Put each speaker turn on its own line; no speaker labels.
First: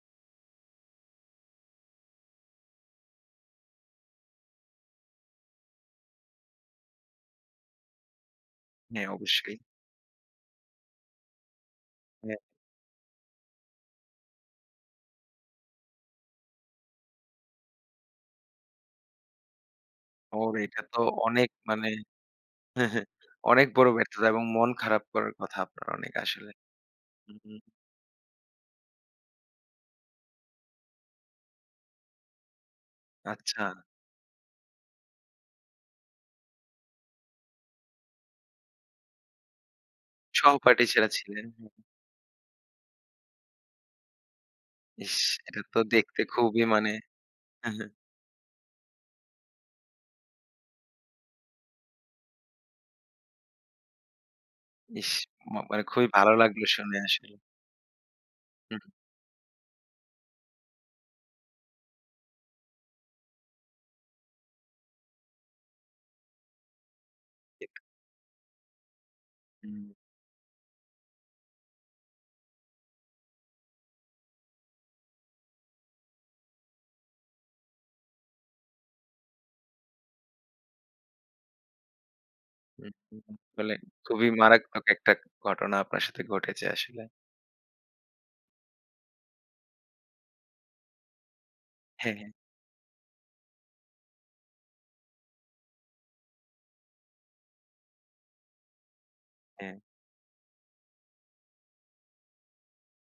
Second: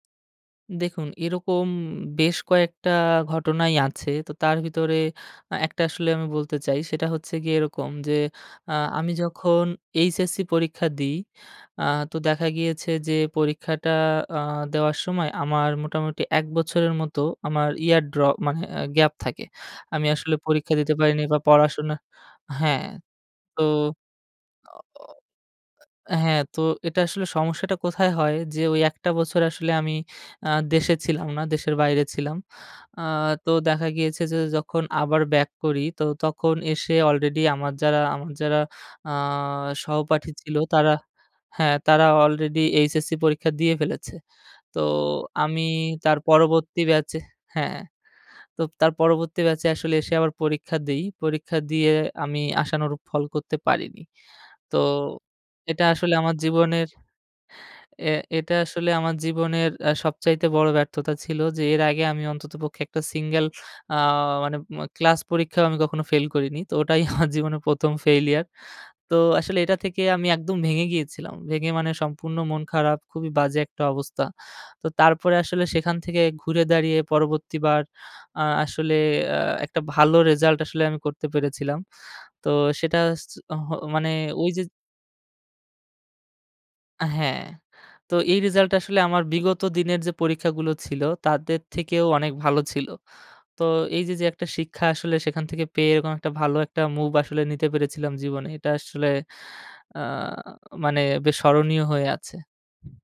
দেখুন এরকম বেশ কয়েকটা ঘটনাই আছে। তো তার ভিতরে আ ১ টা আসলে আমি বলতে চাই। সেটা হচ্ছে গিয়ে এরকম যে, আ
হ্যাঁ,
আমি
অবশ্যই।
যখন এইচএসসি পরীক্ষা দিই। আ তো
হ্যাঁ।
দেখা গিয়েছে যে, পরীক্ষাটা আ দেওয়ার সময় আমার মোটামুটি ১ বছরের মতো আমার ইয়ার ড্রপ, মানে এ গ্যাপ থাকে। আমি আসলে
ও!
পরীক্ষা
এটা
দিতে
তো
পারিনি বা
অনেক মানে,
পড়াশোনা হ্যাঁ, তো
অনেক বড় ব্যর্থতা এবং মন খারাপ করার কথা আপনার অনেক
হ্যাঁ,
আসলে।
তো এটা আসলে
হুম, হুম।
সমস্যাটা কোথায় হয়? যে, ওই ১ টা বছর আসলে আমি আ দেশে ছিলাম না, দেশের বাইরে ছিলাম। আ তো
আচ্ছা।
দেখা গিয়েছে যে, যখন আবার ব্যাক করি, তো তখন এসে অলরেডি আমার যারা, আমার যারা আ সহপাঠী ছিল
সহপাঠী
তারা
যারা ছিলেন। হুম,
হ্যাঁ,
হুম।
তারা অলরেডি এইচএসসি পরীক্ষা দিয়ে ফেলেছে। তো
ইস! এটা
আমি
তো
তার
দেখতে খুবই
পরবর্তী
মানে
ব্যাচে
হ্যাঁ,
হ্যাঁ,
হ্যাঁ।
তো তার পরবর্তী ব্যাচে আসলে এসে আবার পরীক্ষা দেই। পরীক্ষা দিয়ে আমি আশানরূপ ফল করতে পারিনি। তো
ইস! মা মানে
এটা
খুবই
আসলে
ভালো
আমার
লাগলো
জীবনের
শুনে আসলে।
এ এটা
হুম,
আসলে
হুম।
আমার জীবনের অ্যাঁ সবচাইতে বড় ব্যর্থতা ছিল। যে, এর আগে আমি অন্ততপক্ষে ১ টা সিঙ্গল আ মানে অ ক্লাস পরীক্ষাও আমি কখনো ফেইল করিনি। তো ওটাই আমার জীবনের
ঠিক।
১ম ফেইলিয়ার। তো আসলে এটা
হুম।
থেকে আমি একদম ভেঙে গিয়েছিলাম। ভেঙে মানে সম্পূর্ণ মন খারাপ, খুবই বাজে একটা অবস্থা। তো তারপরে আসলে সেখান থেকে ঘুরে দাঁড়িয়ে, পরবর্তী বার আ আসলে অ্যাঁ একটা ভালো রেজাল্ট আসলে আমি করতে পেরেছিলাম। তো
হুম,
সেটা
হুম,
হস
হুম। আসলে
হ মানে
খুবই
ওই যে
মারাত্মক একটা ঘটনা আপনার সাথে ঘটেছে আসলে।
হ্যাঁ। তো এই রিজাল্টটা আসলে আমার বিগত দিনের যে, পরীক্ষাগুলো ছিল, তাদের থেকেও
হ্যাঁ, হ্যাঁ।
অনেক ভালো ছিল। তো এই যে, যে, একটা শিক্ষা আসলে সেখান থেকে পেয়ে এরকম একটা ভালো একটা মুভ আসলে নিতে পেরেছিলাম জীবনে। এটা আসলে
হ্যাঁ।
আ মানে বেশ স্মরণীয় হয়ে আছে।